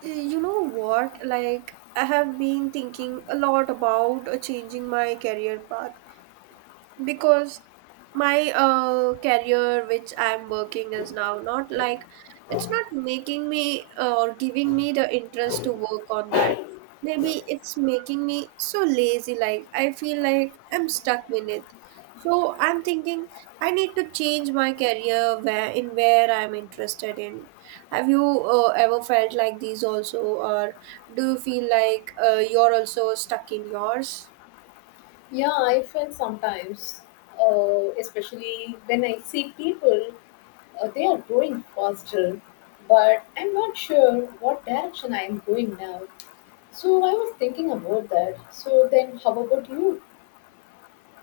You know what? Like, I have been thinking a lot about changing my career path because my career which I'm working is now not like, it's not making me or giving me the interest to work on that. Maybe it's making me so lazy, like I feel like I'm stuck in it. So I'm thinking, I need to change my career where I'm interested in. Have you ever felt like these also, or do you feel like you're also stuck in yours? Yeah, I feel sometimes, especially when I see people, they are growing faster, but I'm not sure what direction I am going now. So I was thinking about that. So then, how about you?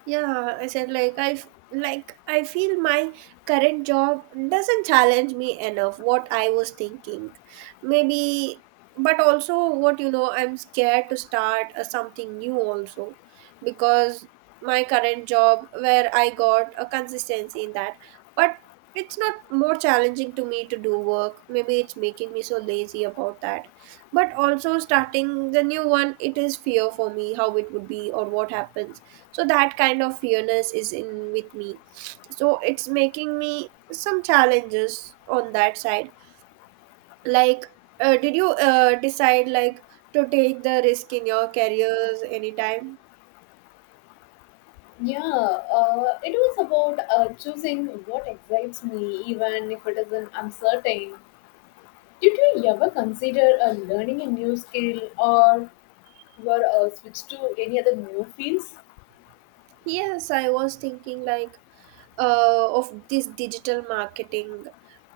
Yeah, I said like like I feel my current job doesn't challenge me enough, what I was thinking. Maybe, but also what, you know, I'm scared to start something new also, because my current job, where I got a consistency in that, but it's not more challenging to me to do work. Maybe it's making me so lazy about that. But also starting the new one, it is fear for me, how it would be or what happens. So that kind of fearness is in with me, so it's making me some challenges on that side. Like, did you decide like to take the risk in your careers anytime? Yeah, it was about choosing what excites me, even if it is an uncertain. Did you ever consider learning a new skill or were switch to any other new fields? Yes, I was thinking like, of this digital marketing,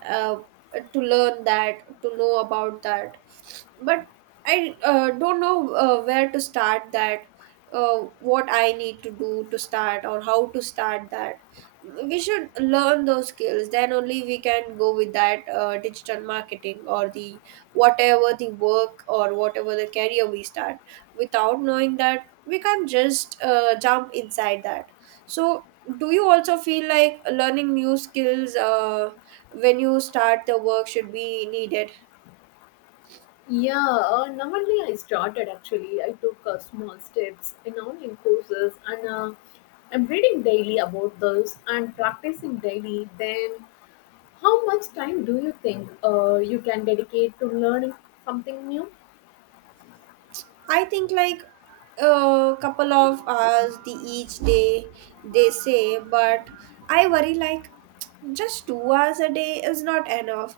uh, to learn that, to know about that. But I don't know where to start that, what I need to do to start, or how to start that. We should learn those skills, then only we can go with that digital marketing, or the whatever the work or whatever the career we start. Without knowing that, we can't just jump inside that. So, do you also feel like learning new skills when you start the work should be needed? Yeah, not I started actually, I took small steps in online courses and I'm reading daily about those and practicing daily. Then, how much time do you think you can dedicate to learning something new? I think like a couple of hours the each day, they say, but I worry like just 2 hours a day is not enough,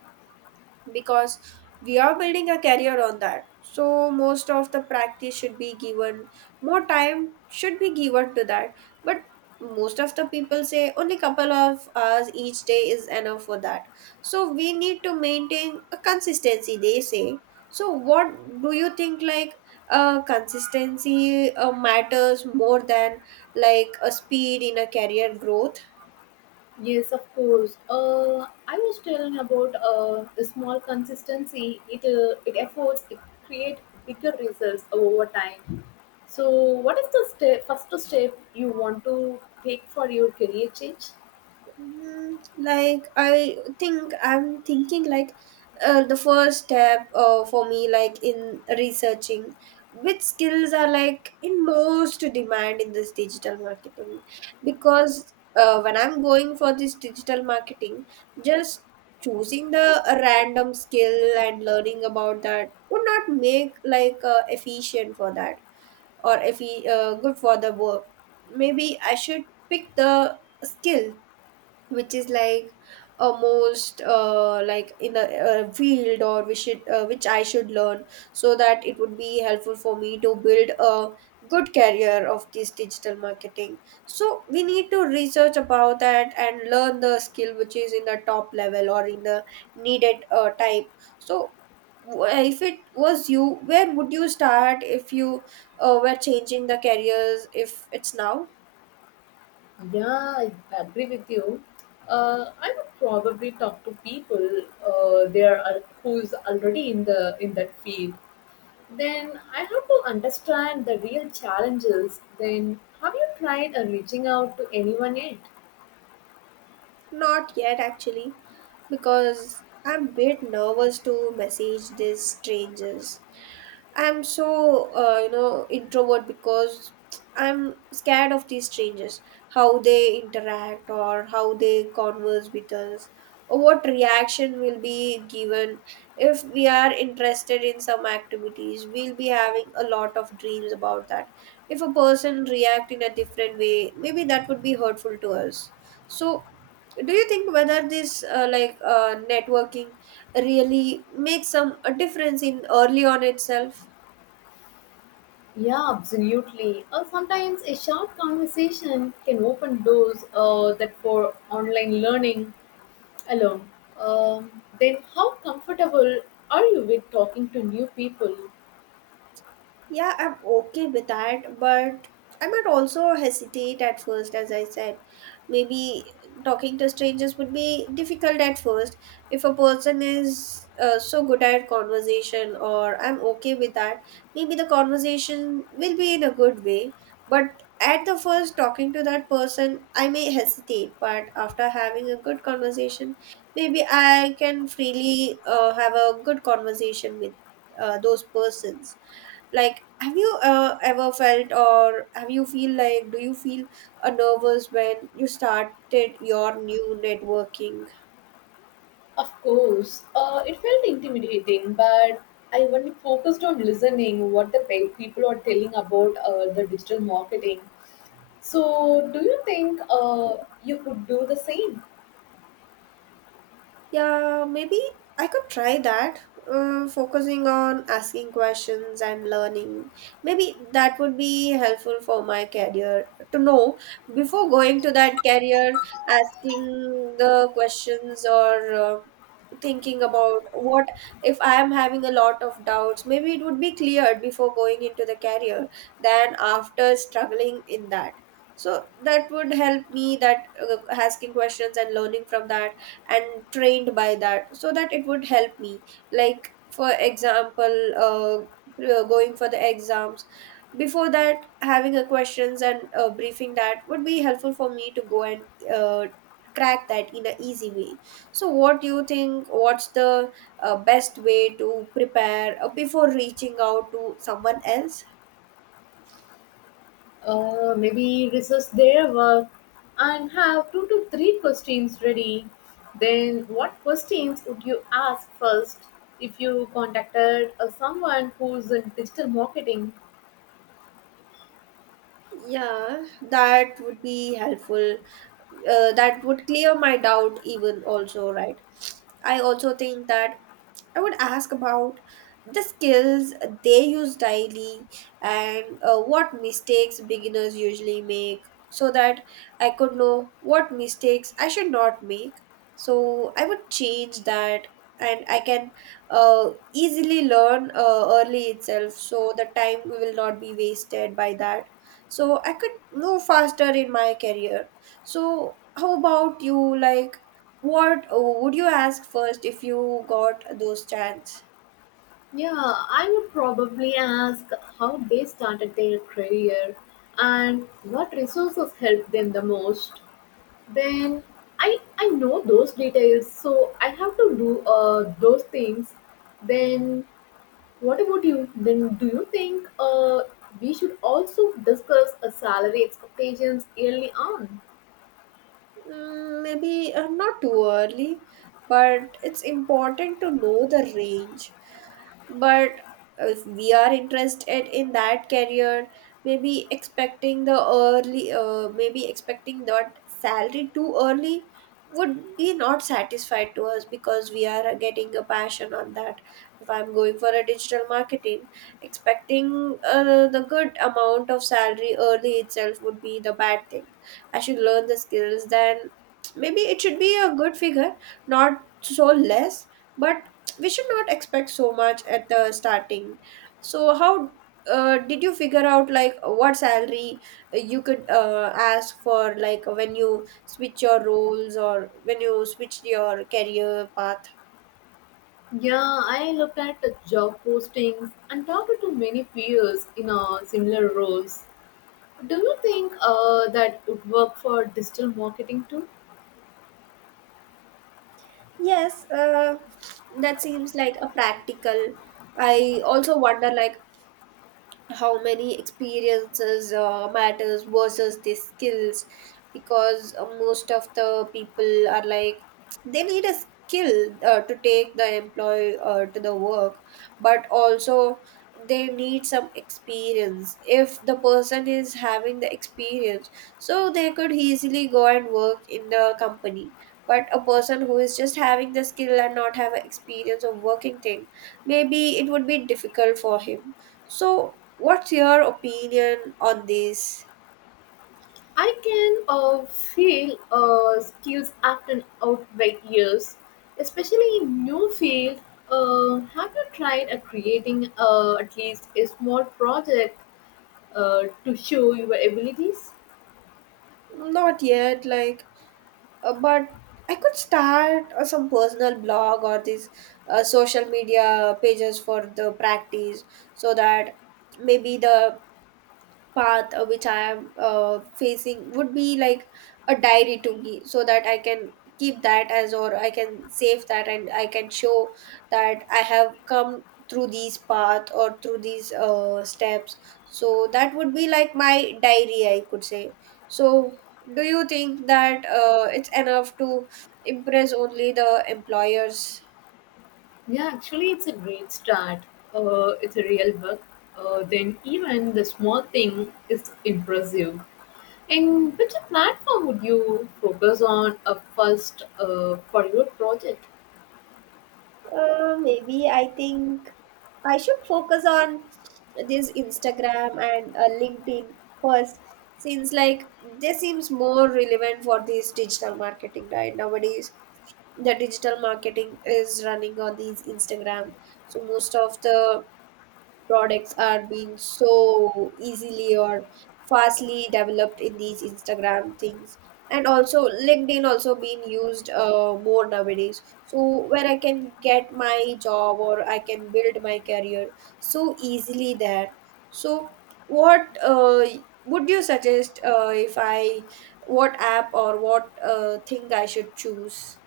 because we are building a career on that, so most of the practice should be given, more time should be given to that. But most of the people say only couple of hours each day is enough for that, so we need to maintain a consistency, they say. So what do you think, like, consistency matters more than like a speed in a career growth? Yes, of course. I was telling about the small consistency, it efforts, it create bigger results over time. So, what is the step, first step you want to take for your career change? Hmm. Like, I think I'm thinking like, the first step for me, like in researching which skills are like in most demand in this digital marketing. Because when I'm going for this digital marketing, just choosing the random skill and learning about that would not make like efficient for that, or if good for the work. Maybe I should pick the skill which is like almost like in a field, or we should which I should learn, so that it would be helpful for me to build a good career of this digital marketing. So we need to research about that and learn the skill which is in the top level or in the needed type. So if it was you, where would you start if you were changing the careers if it's now? Yeah, I agree with you. I would probably talk to people, who's already in the in that field. Then I have to understand the real challenges. Then have you tried reaching out to anyone yet? Not yet, actually, because I'm a bit nervous to message these strangers. I'm so introvert, because I'm scared of these strangers, how they interact or how they converse with us, or what reaction will be given if we are interested in some activities. We'll be having a lot of dreams about that. If a person react in a different way, maybe that would be hurtful to us. So, do you think whether this like networking really makes some a difference in early on itself? Yeah, absolutely. Or sometimes a short conversation can open doors that for online learning alone. Then how comfortable are you with talking to new people? Yeah, I'm okay with that, but I might also hesitate at first, as I said. Maybe talking to strangers would be difficult at first. If a person is so good at conversation, or I'm okay with that, maybe the conversation will be in a good way. But at the first, talking to that person, I may hesitate, but after having a good conversation, maybe I can freely have a good conversation with those persons. Like, have you ever felt, or have you feel like, do you feel nervous when you started your new networking? Of course, it felt intimidating, but I only focused on listening what the people are telling about the digital marketing. So, do you think you could do the same? Yeah, maybe I could try that. Focusing on asking questions and learning. Maybe that would be helpful for my career, to know before going to that career, asking the questions or thinking about what if I am having a lot of doubts. Maybe it would be cleared before going into the career than after struggling in that. So that would help me that, asking questions and learning from that, and trained by that, so that it would help me. Like for example, going for the exams, before that having a questions and briefing, that would be helpful for me to go and uh, crack that in an easy way. So what do you think, what's the best way to prepare before reaching out to someone else? Maybe research their work and have two to three questions ready. Then, what questions would you ask first if you contacted someone who's in digital marketing? Yeah, that would be helpful. Uh, that would clear my doubt even also, right? I also think that. I would ask about the skills they use daily, and what mistakes beginners usually make, so that I could know what mistakes I should not make. So I would change that, and I can easily learn early itself, so the time will not be wasted by that. So I could move faster in my career. So how about you, like, what oh, would you ask first if you got those chance? Yeah, I would probably ask how they started their career and what resources helped them the most. Then I know those details, so I have to do those things. Then what about you? Then do you think we should also discuss salary expectations early on? Mm, maybe not too early, but it's important to know the range. But if we are interested in that career, maybe expecting the early maybe expecting that salary too early would be not satisfied to us, because we are getting a passion on that. If I'm going for a digital marketing, expecting the good amount of salary early itself would be the bad thing. I should learn the skills, then maybe it should be a good figure, not so less. But we should not expect so much at the starting. So how did you figure out like what salary you could ask for, like when you switch your roles or when you switch your career path? Yeah, I looked at the job postings and talked to many peers in similar roles. Do you think that would work for digital marketing too? Yes, that seems like a practical. I also wonder like how many experiences matters versus the skills. Because most of the people are like, they need a skill to take the employee to the work, but also they need some experience. If the person is having the experience, so they could easily go and work in the company. But a person who is just having the skill and not have a experience of working thing, maybe it would be difficult for him. So, what's your opinion on this? I can feel skills often outweigh years, especially in new field. Have you tried creating at least a small project to show your abilities? Not yet, like, but I could start some personal blog or these social media pages for the practice, so that maybe the path which I am facing would be like a diary to me, so that I can keep that as, or I can save that and I can show that I have come through these path or through these steps. So that would be like my diary, I could say. So do you think that it's enough to impress only the employers? Yeah, actually, it's a great start. It's a real work. Then even the small thing is impressive. And which platform would you focus on first for your project? Maybe I think I should focus on this Instagram and LinkedIn first, since like this seems more relevant for this digital marketing, right? Nowadays, the digital marketing is running on these Instagram, so most of the products are being so easily or fastly developed in these Instagram things. And also LinkedIn also being used more nowadays. So where I can get my job or I can build my career so easily there. So what would you suggest if I, what app or what thing I should choose?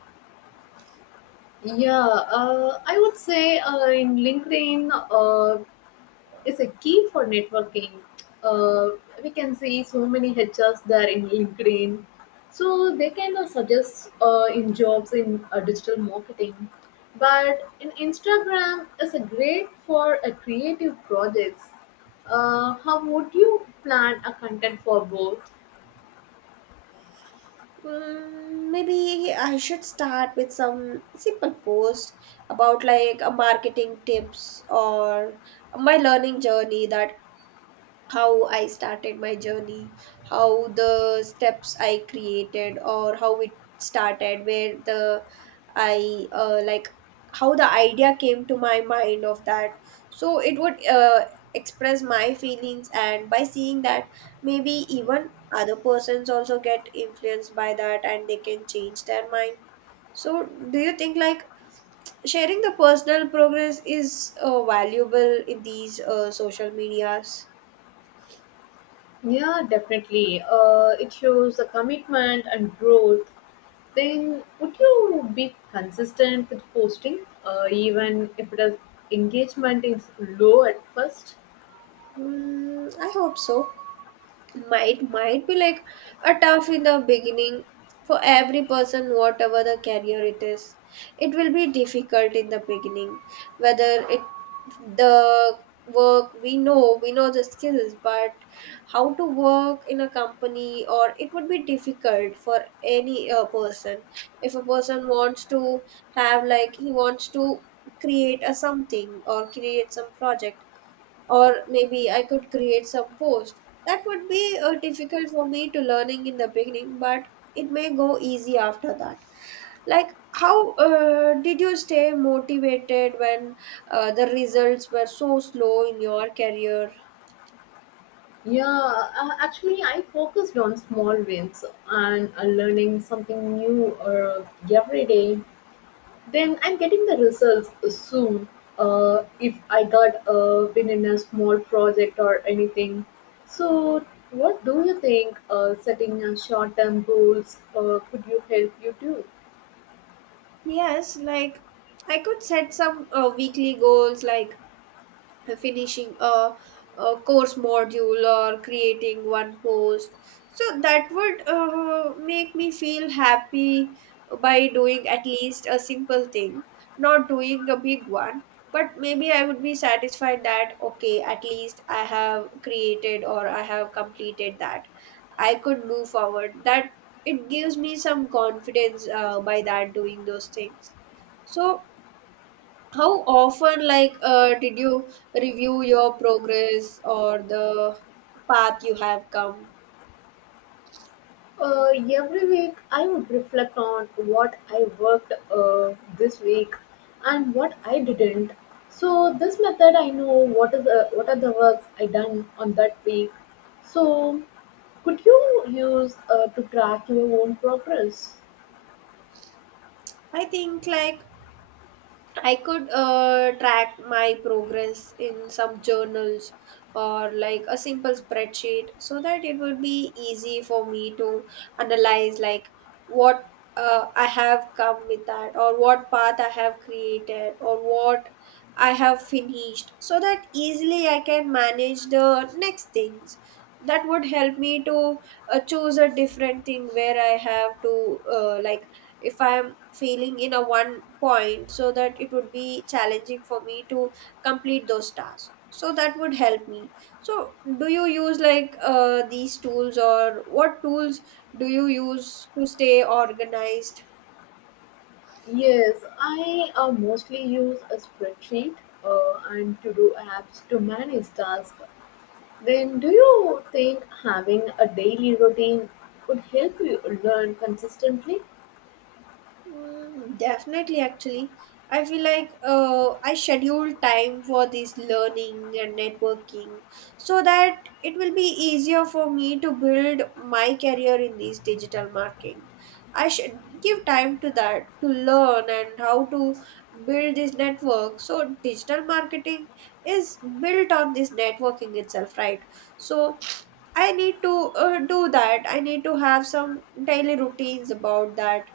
Yeah, I would say in LinkedIn is a key for networking. Uh, we can see so many HRs there in LinkedIn, so they can suggest in jobs in digital marketing. But in Instagram is a great for a creative projects. How would you plan a content for both? Mm, maybe I should start with some simple post about like a marketing tips or my learning journey, that how I started my journey, how the steps I created, or how it started, where the I like how the idea came to my mind of that. So it would express my feelings, and by seeing that, maybe even other persons also get influenced by that and they can change their mind. So, do you think like sharing the personal progress is valuable in these social medias? Yeah, definitely. It shows a commitment and growth. Then, would you be consistent with posting, even if the engagement is low at first? Mm, I hope so. Might be like a tough in the beginning for every person whatever the career it is, it will be difficult in the beginning, whether it the work, we know the skills, but how to work in a company, or it would be difficult for any person. If a person wants to have, like, he wants to create a something or create some project, or maybe I could create some post. That would be difficult for me to learning in the beginning, but it may go easy after that. Like, how did you stay motivated when the results were so slow in your career? Yeah, actually, I focused on small wins and learning something new every day. Then I'm getting the results soon. If I got a been in a small project or anything. So, what do you think setting short term goals could you help you do? Yes, like, I could set some weekly goals like finishing a course module or creating one post, so that would make me feel happy by doing at least a simple thing, not doing a big one, but maybe I would be satisfied that okay, at least I have created or I have completed that, I could move forward that, it gives me some confidence by that doing those things. So how often, like, did you review your progress or the path you have come? Uh, every week, I would reflect on what I worked this week and what I didn't. So, this method, I know what are the works I done on that week. So, could you use to track your own progress? I think, like, I could track my progress in some journals or like a simple spreadsheet, so that it would be easy for me to analyze, like, what I have come with that, or what path I have created, or what I have finished, so that easily I can manage the next things. That would help me to choose a different thing where I have to, like, if I am failing in a one point, so that it would be challenging for me to complete those tasks, so that would help me. So do you use like these tools, or what tools do you use to stay organized? Yes, I mostly use a spreadsheet and to-do apps to manage tasks. Then, do you think having a daily routine would help you learn consistently? Mm, definitely, actually. I feel like I schedule time for this learning and networking, so that it will be easier for me to build my career in this digital marketing. I should give time to that, to learn and how to build this network. So, digital marketing is built on this networking itself, right? So, I need to do that. I need to have some daily routines about that.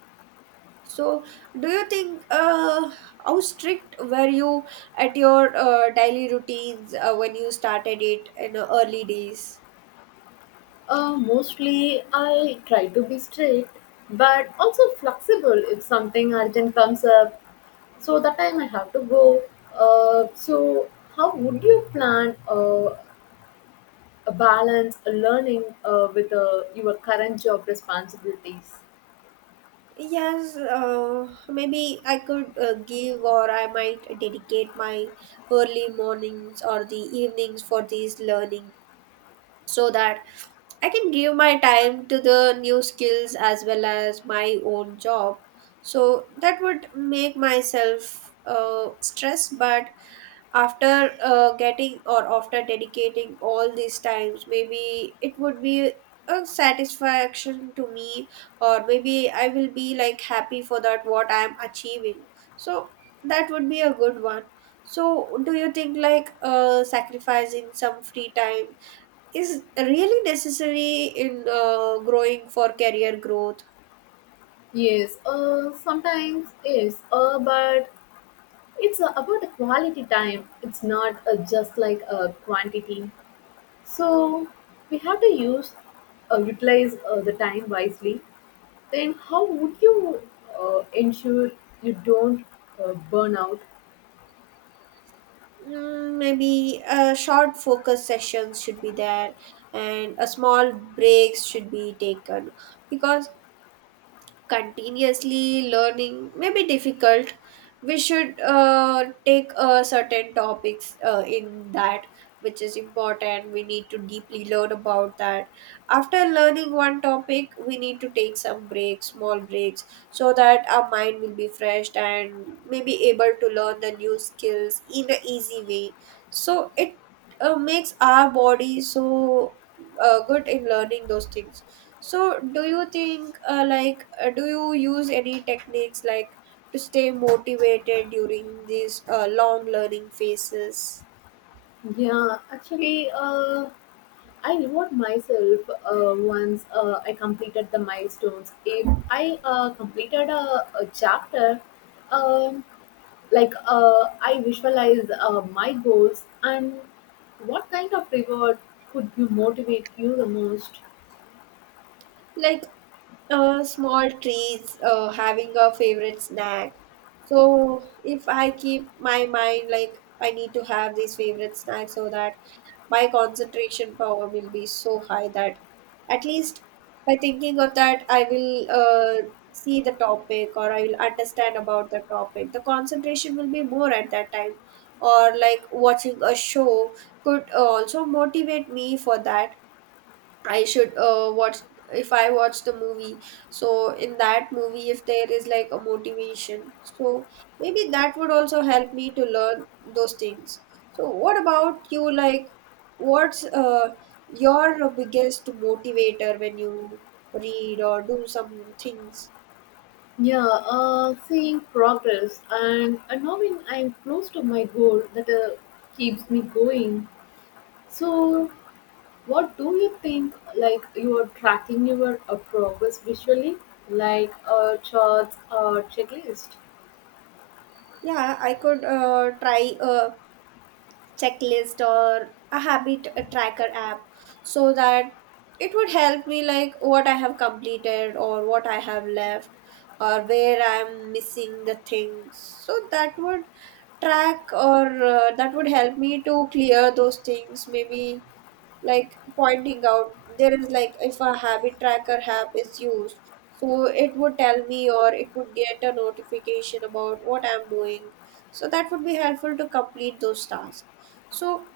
So, do you think how strict were you at your daily routines when you started it in the early days? Mostly, I try to be strict, but also flexible if something urgent comes up. So that time I have to go. So, how would you plan a balance a learning with your current job responsibilities? Yes, maybe I could give, or I might dedicate my early mornings or the evenings for these learning, so that I can give my time to the new skills as well as my own job. So that would make myself stressed, but after getting or after dedicating all these times, maybe it would be a satisfaction to me, or maybe I will be like happy for that, what I am achieving. So that would be a good one. So do you think like sacrificing some free time is really necessary in growing for career growth? Yes, sometimes yes, but it's about the quality time. It's not just like a quantity. So we have to use, utilize the time wisely. Then how would you ensure you don't burn out? Mm, maybe a short focus sessions should be there, and a small breaks should be taken, because continuously learning may be difficult. We should take certain topics in that, which is important. We need to deeply learn about that. After learning one topic, we need to take some breaks, small breaks, so that our mind will be fresh and may be able to learn the new skills in an easy way. So it makes our body so good in learning those things. So, do you think, like, do you use any techniques like to stay motivated during these long learning phases? Yeah, actually, I reward myself once I completed the milestones. If I completed a chapter, um, like I visualize my goals, and what kind of reward could you motivate you the most? Like, small treats, having a favorite snack. So if I keep my mind like I need to have these favorite snacks, so that my concentration power will be so high that at least by thinking of that I will, see the topic or I will understand about the topic. The concentration will be more at that time. Or like watching a show could also motivate me for that. I should watch, if I watch the movie. So in that movie, if there is like a motivation, so maybe that would also help me to learn those things. So what about you? Like, what's your biggest motivator when you read or do some things? Yeah, seeing progress and knowing I'm close to my goal, that keeps me going. So what do you think, like, you are tracking your progress visually, like charts or checklist? Yeah, I could try. Checklist or a habit a tracker app, so that it would help me like what I have completed or what I have left, or where I'm missing the things, so that would track, or that would help me to clear those things maybe, like pointing out. There is like, if a habit tracker app is used, so it would tell me, or it would get a notification about what I'm doing, so that would be helpful to complete those tasks. So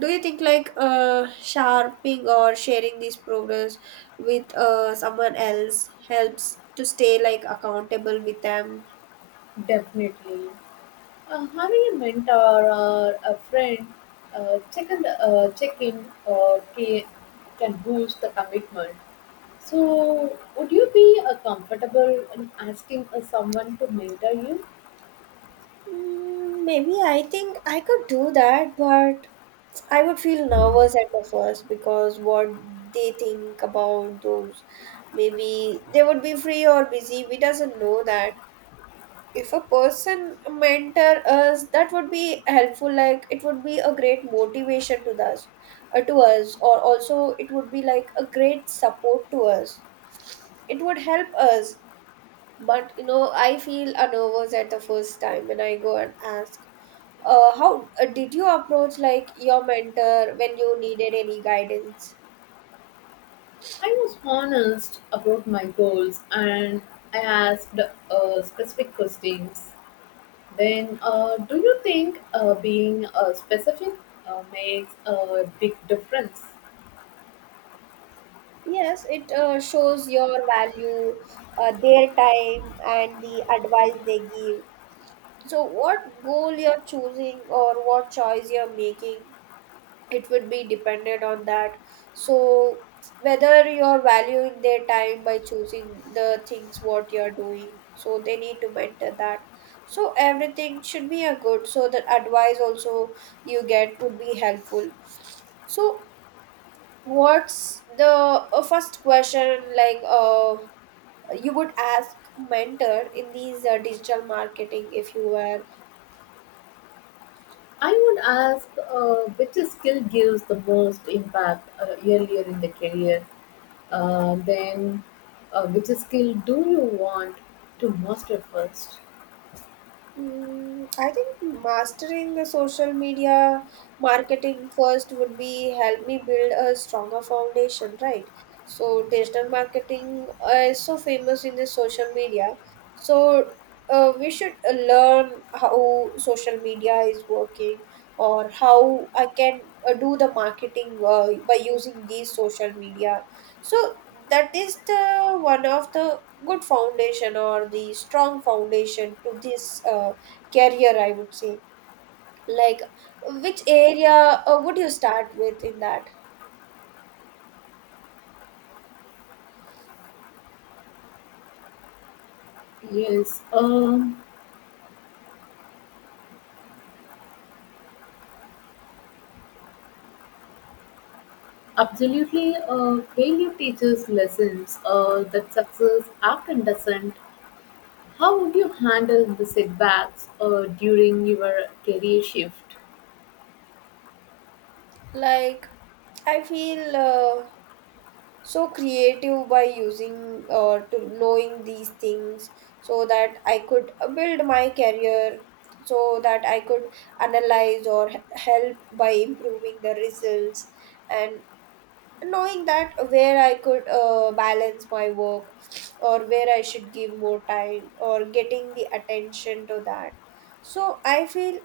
do you think like, uh, sharping or sharing this progress with uh, someone else helps to stay like accountable with them? Definitely. Having a mentor or a friend uh, check in, uh, check in uh, ca- can boost the commitment. So, would you be comfortable in asking someone to mentor you? Mm, maybe I think I could do that, but I would feel nervous at the first because what they think about those. Maybe they would be free or busy. We doesn't know that. If a person mentor us, that would be helpful. Like, it would be a great motivation to us, or also it would be like a great support to us. It would help us. But you know, I feel nervous at the first time when I go and ask how did you approach like your mentor when you needed any guidance? I was honest about my goals and I asked specific questions. Then, do you think being specific makes a big difference? Yes, it shows your value, their time, and the advice they give. So, what goal you're choosing or what choice you're making, it would be dependent on that. So whether you're valuing their time by choosing the things what you're doing, so they need to mentor that. So everything should be a good, so the advice also you get would be helpful. So what's the first question like you would ask mentor in these digital marketing if you were? I would ask which skill gives the most impact earlier in the career, then which skill do you want to master first? Mm, I think mastering the social media marketing first would be help me build a stronger foundation, right? So digital marketing is so famous in the social media. So we should learn how social media is working, or how I can do the marketing by using these social media. So that is the one of the good foundation or the strong foundation to this career, I would say. Like, which area would you start with in that? Yes, absolutely. Failure teaches lessons that success often doesn't. How would you handle the setbacks during your career shift? Like, I feel so creative by using or to knowing these things, so that I could build my career, so that I could analyze or help by improving the results, and knowing that where I could balance my work, or where I should give more time or getting the attention to that. So I feel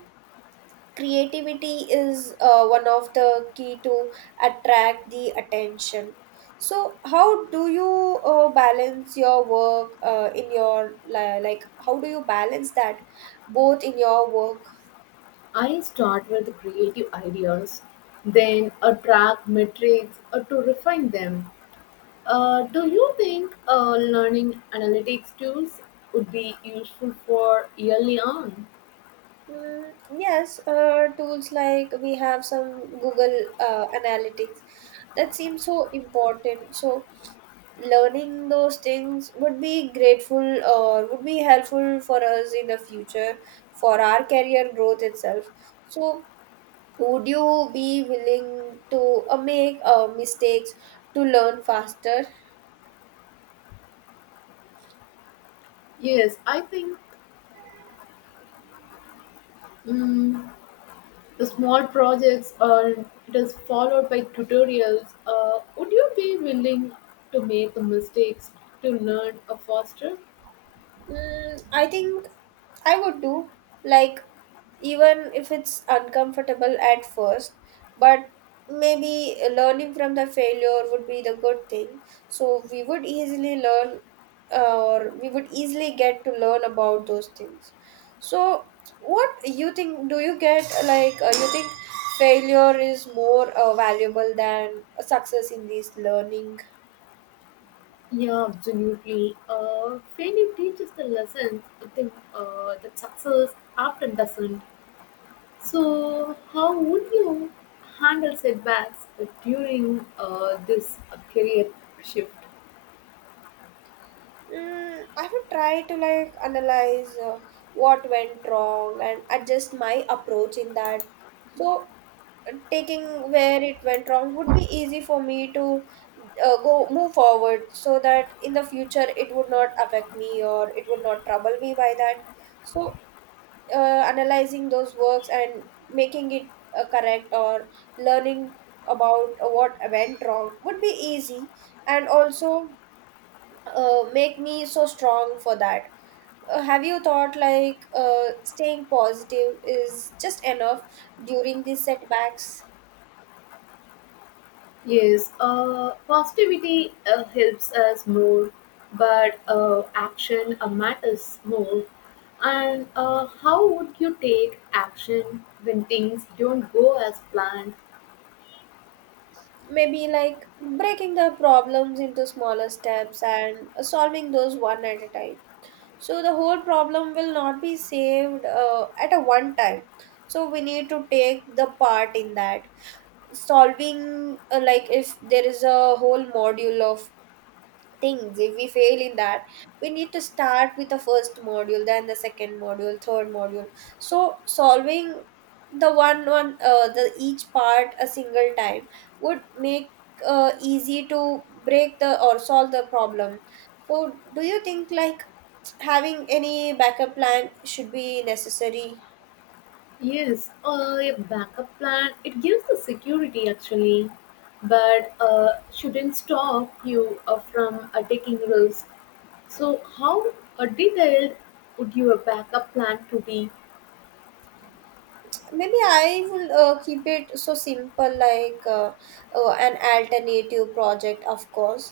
creativity is one of the key to attract the attention. So how do you balance your work in your like, how do you balance that both in your work? I start with creative ideas, then a track metrics to refine them. Do you think learning analytics tools would be useful for early on? Mm, yes, tools like we have some Google Analytics, that seems so important. So learning those things would be grateful or would be helpful for us in the future for our career growth itself. So would you be willing to make mistakes to learn faster? Yes, I think mm the small projects are it is followed by tutorials. Would you be willing to make the mistakes to learn faster? Mm, I think I would do, like, even if it's uncomfortable at first, but maybe learning from the failure would be the good thing. So we would easily learn, or we would easily get to learn about those things. So what you think? Do you get like, you think failure is more valuable than success in this learning? Yeah, absolutely. Failing teaches the lessons. I think that success often doesn't. So, how would you handle setbacks during this career shift? Mm, I would try to like analyze what went wrong and adjust my approach in that. So, taking where it went wrong would be easy for me to go move forward, so that in the future it would not affect me or it would not trouble me by that. So, uh, analyzing those works and making it correct or learning about what went wrong would be easy, and also make me so strong for that. Have you thought like staying positive is just enough during these setbacks? Yes, positivity helps us more, but action matters more. And how would you take action when things don't go as planned? Maybe like breaking the problems into smaller steps and solving those one at a time. So the whole problem will not be saved at a one time. So we need to take the part in that solving, like if there is a whole module of things, if we fail in that, we need to start with the first module, then the second module, third module. So solving the one one the each part a single time would make easy to break the or solve the problem. So do you think, like, having any backup plan should be necessary? Yes, a backup plan, it gives the security actually, but shouldn't stop you from taking risks. So, how detailed would your backup plan to be? Maybe I will keep it so simple, like, an alternative project, of course.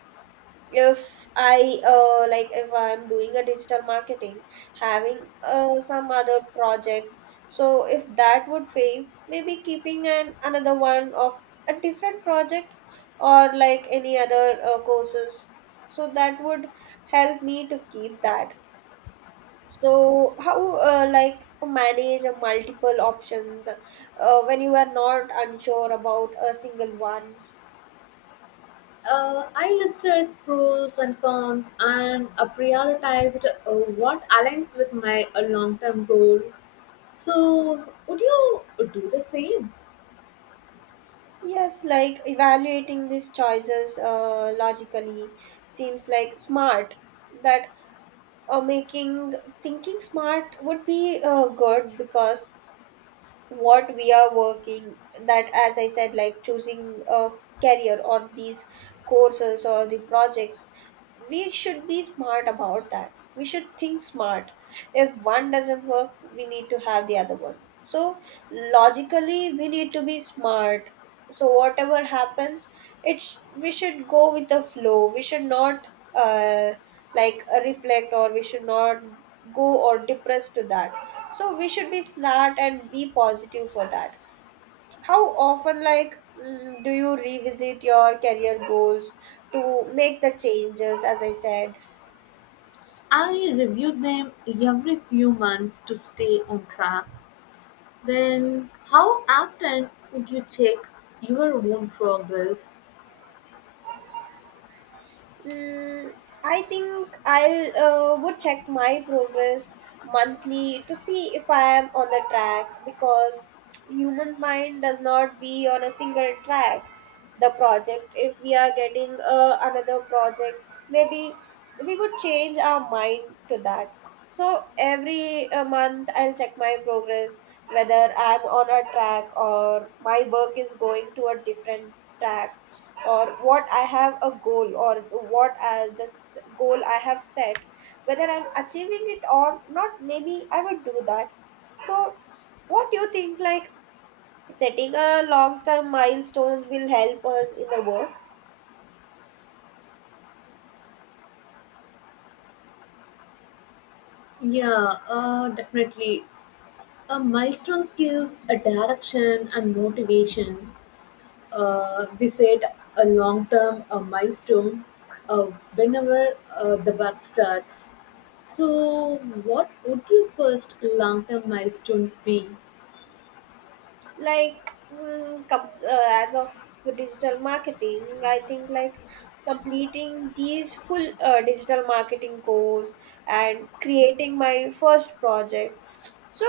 If I'm doing a digital marketing, having some other project. So if that would fail, maybe keeping an another one of a different project, or like any other courses. So that would help me to keep that. So how, like, manage a multiple options when you are not unsure about a single one? I listed pros and cons and prioritized what aligns with my long-term goal. So, would you do the same? Yes, like evaluating these choices logically seems like smart. That making thinking smart would be good, because what we are working, that, as I said, like choosing a career or these courses or the projects, we should be smart about that, we should think smart. If one doesn't work, we need to have the other one. So logically we need to be smart. So whatever happens, it, we should go with the flow, we should not uh, reflect, or we should not go or depressed to that. So we should be smart and be positive for that. How often, like, do you revisit your career goals to make the changes, as I said? I reviewed them every few months to stay on track. Then, how often would you check your own progress? Mm, I think I'll would check my progress monthly to see if I am on the track, because human's mind does not be on a single track. The project, if we are getting another project, maybe we could change our mind to that. So every month I'll check my progress, whether I'm on a track or my work is going to a different track, or what I have a goal, or what I, this goal I have set, whether I'm achieving it or not, maybe I would do that. So, what do you think? Like, setting a long-term milestones will help us in the work. Yeah, definitely. A milestone gives a direction and motivation. We set a long term a milestone uh, whenever the work starts. So, what would your first long term milestone be? As of digital marketing, I think, like, completing these full digital marketing course and creating my first project. So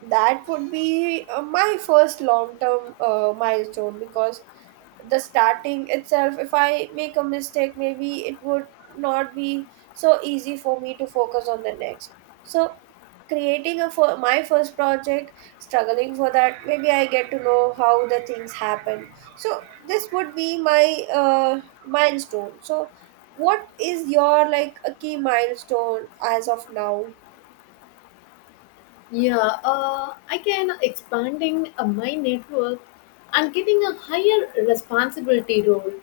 that would be my first long term milestone, because the starting itself, if I make a mistake, maybe it would not be so easy for me to focus on the next. So creating a for my first project, struggling for that, maybe I get to know how the things happen. So this would be my milestone. So what is your, like, a key milestone as of now? Yeah, I can expanding my network and getting a higher responsibility role.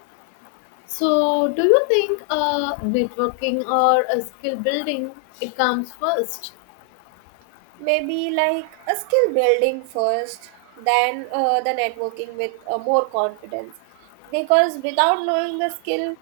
So, do you think networking or a skill building it comes first? Maybe, like, a skill building first, then the networking with more confidence. Because without knowing the skill,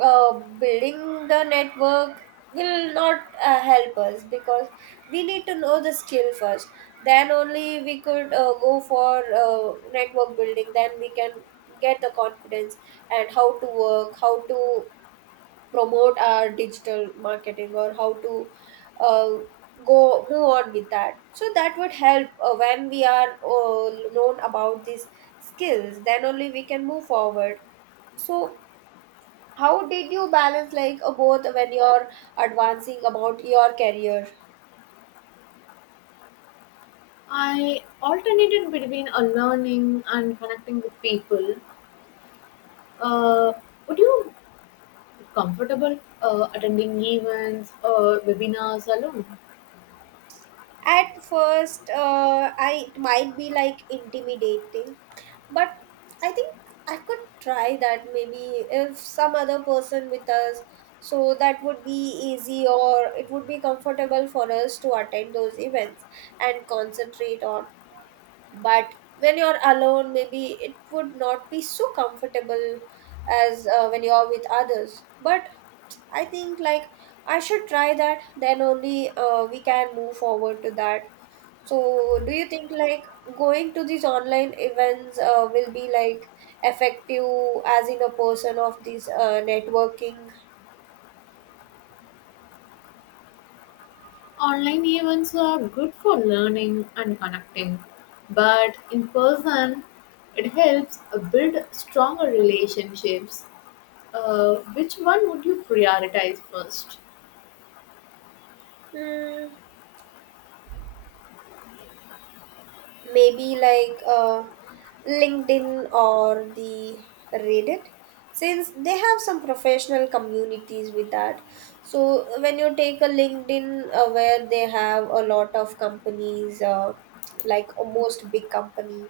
building the network will not help us, because we need to know the skill first. Then only we could go for network building, then we can get the confidence and how to work, how to promote our digital marketing or how to uh, go move on with that. So that would help when we are known about these skills, then only we can move forward. So how did you balance, like, both when you're advancing about your career? I alternated between a learning and connecting with people. Uh, would you be comfortable attending events or webinars alone? At first, I, it might be like intimidating, but I think I could try that, maybe if some other person with us. So that would be easy, or it would be comfortable for us to attend those events and concentrate on. But when you're alone, maybe it would not be so comfortable as when you're with others. But I think, like, I should try that, then only we can move forward to that. So do you think, like, going to these online events will be like effective as in a person of this networking? Online events are good for learning and connecting, but in person, it helps build stronger relationships. Which one would you prioritize first? Hmm, maybe, like, LinkedIn or the Reddit, since they have some professional communities with that. So when you take a LinkedIn, where they have a lot of companies, most big companies,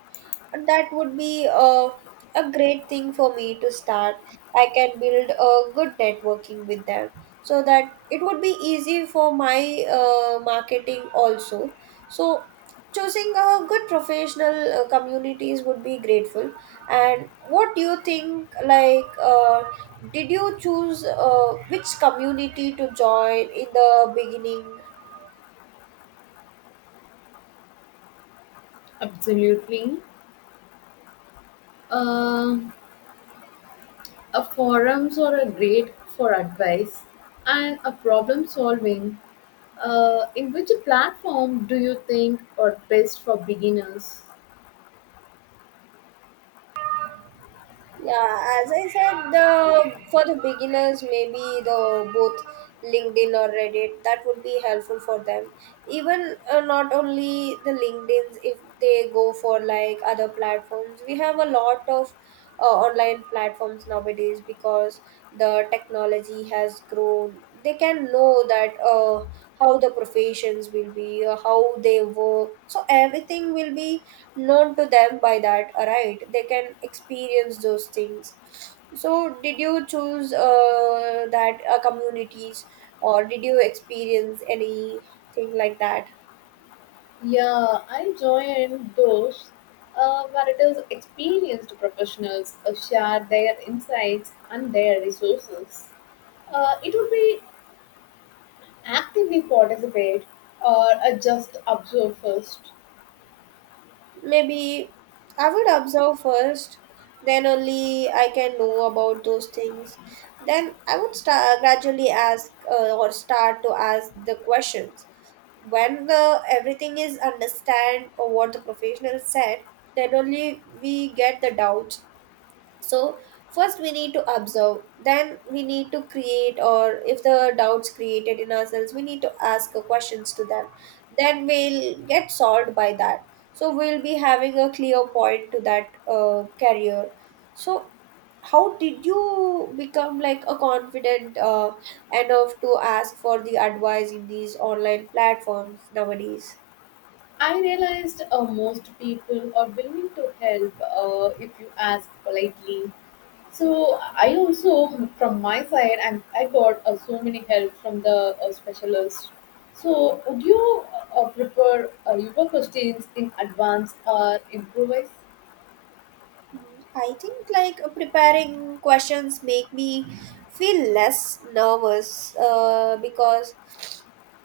that would be a great thing for me to start. I can build a good networking with them, so that it would be easy for my marketing also. So choosing a good professional communities would be grateful. And what do you think, like, did you choose which community to join in the beginning? Absolutely. Um A forums are a great for advice and a problem solving. In which platform do you think are best for beginners? Yeah, as I said, the for the beginners, maybe the both LinkedIn or Reddit, that would be helpful for them. Even not only the LinkedIn's, if they go for, like, other platforms, we have a lot of online platforms nowadays, because the technology has grown. They can know that, how the professions will be, how they work. So everything will be known to them by that, right, they can experience those things. So did you choose that communities, or did you experience anything like that? Yeah, I join those where it is experienced professionals share their insights and their resources. It would be actively participate, or just observe first. Maybe I would observe first, then only I can know about those things. Then I would start gradually ask, or start to ask the questions. When the everything is understand or what the professional said, then only we get the doubts. So first we need to observe, then we need to create. Or if the doubts created in ourselves, we need to ask questions to them, then we'll get solved by that. So we'll be having a clear point to that career. So how did you become, like, a confident enough to ask for the advice in these online platforms nowadays? I realized most people are willing to help if you ask politely. So I also, from my side, and I got so many help from the specialist. So would you prefer your questions in advance or improvise? I think, like, preparing questions make me feel less nervous, because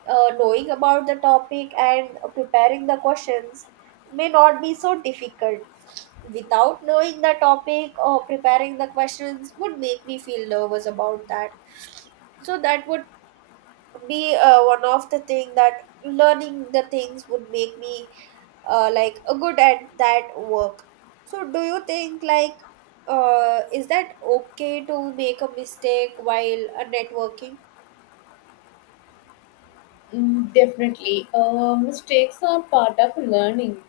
knowing about the topic and preparing the questions may not be so difficult. Without knowing the topic or preparing the questions would make me feel nervous about that. So that would be one of the thing that learning the things would make me like a good at that work. So do you think, like, is that okay to make a mistake while networking? Mm, definitely, mistakes are part of learning.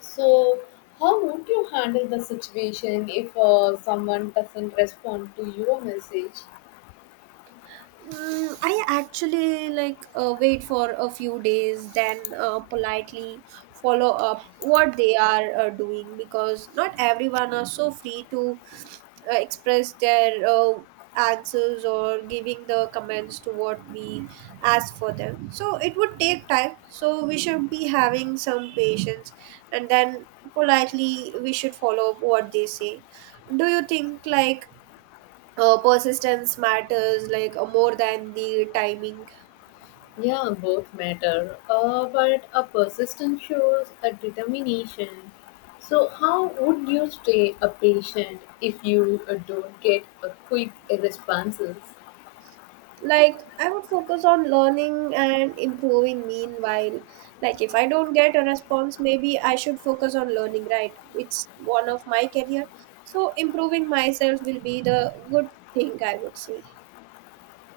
So how would you handle the situation if someone doesn't respond to your message? Mm, I actually, like, wait for a few days, then politely follow up what they are doing, because not everyone are so free to express their answers, or giving the comments to what we ask for them. So it would take time. So we should be having some patience, and then politely we should follow up what they say. Do you think, like, persistence matters, like, more than the timing? Yeah, both matter, but a persistence shows a determination. So, how would you stay a patient if you don't get a quick responses? Like, I would focus on learning and improving meanwhile. Like, if I don't get a response, maybe I should focus on learning, right, it's one of my career. So improving myself will be the good thing, I would say.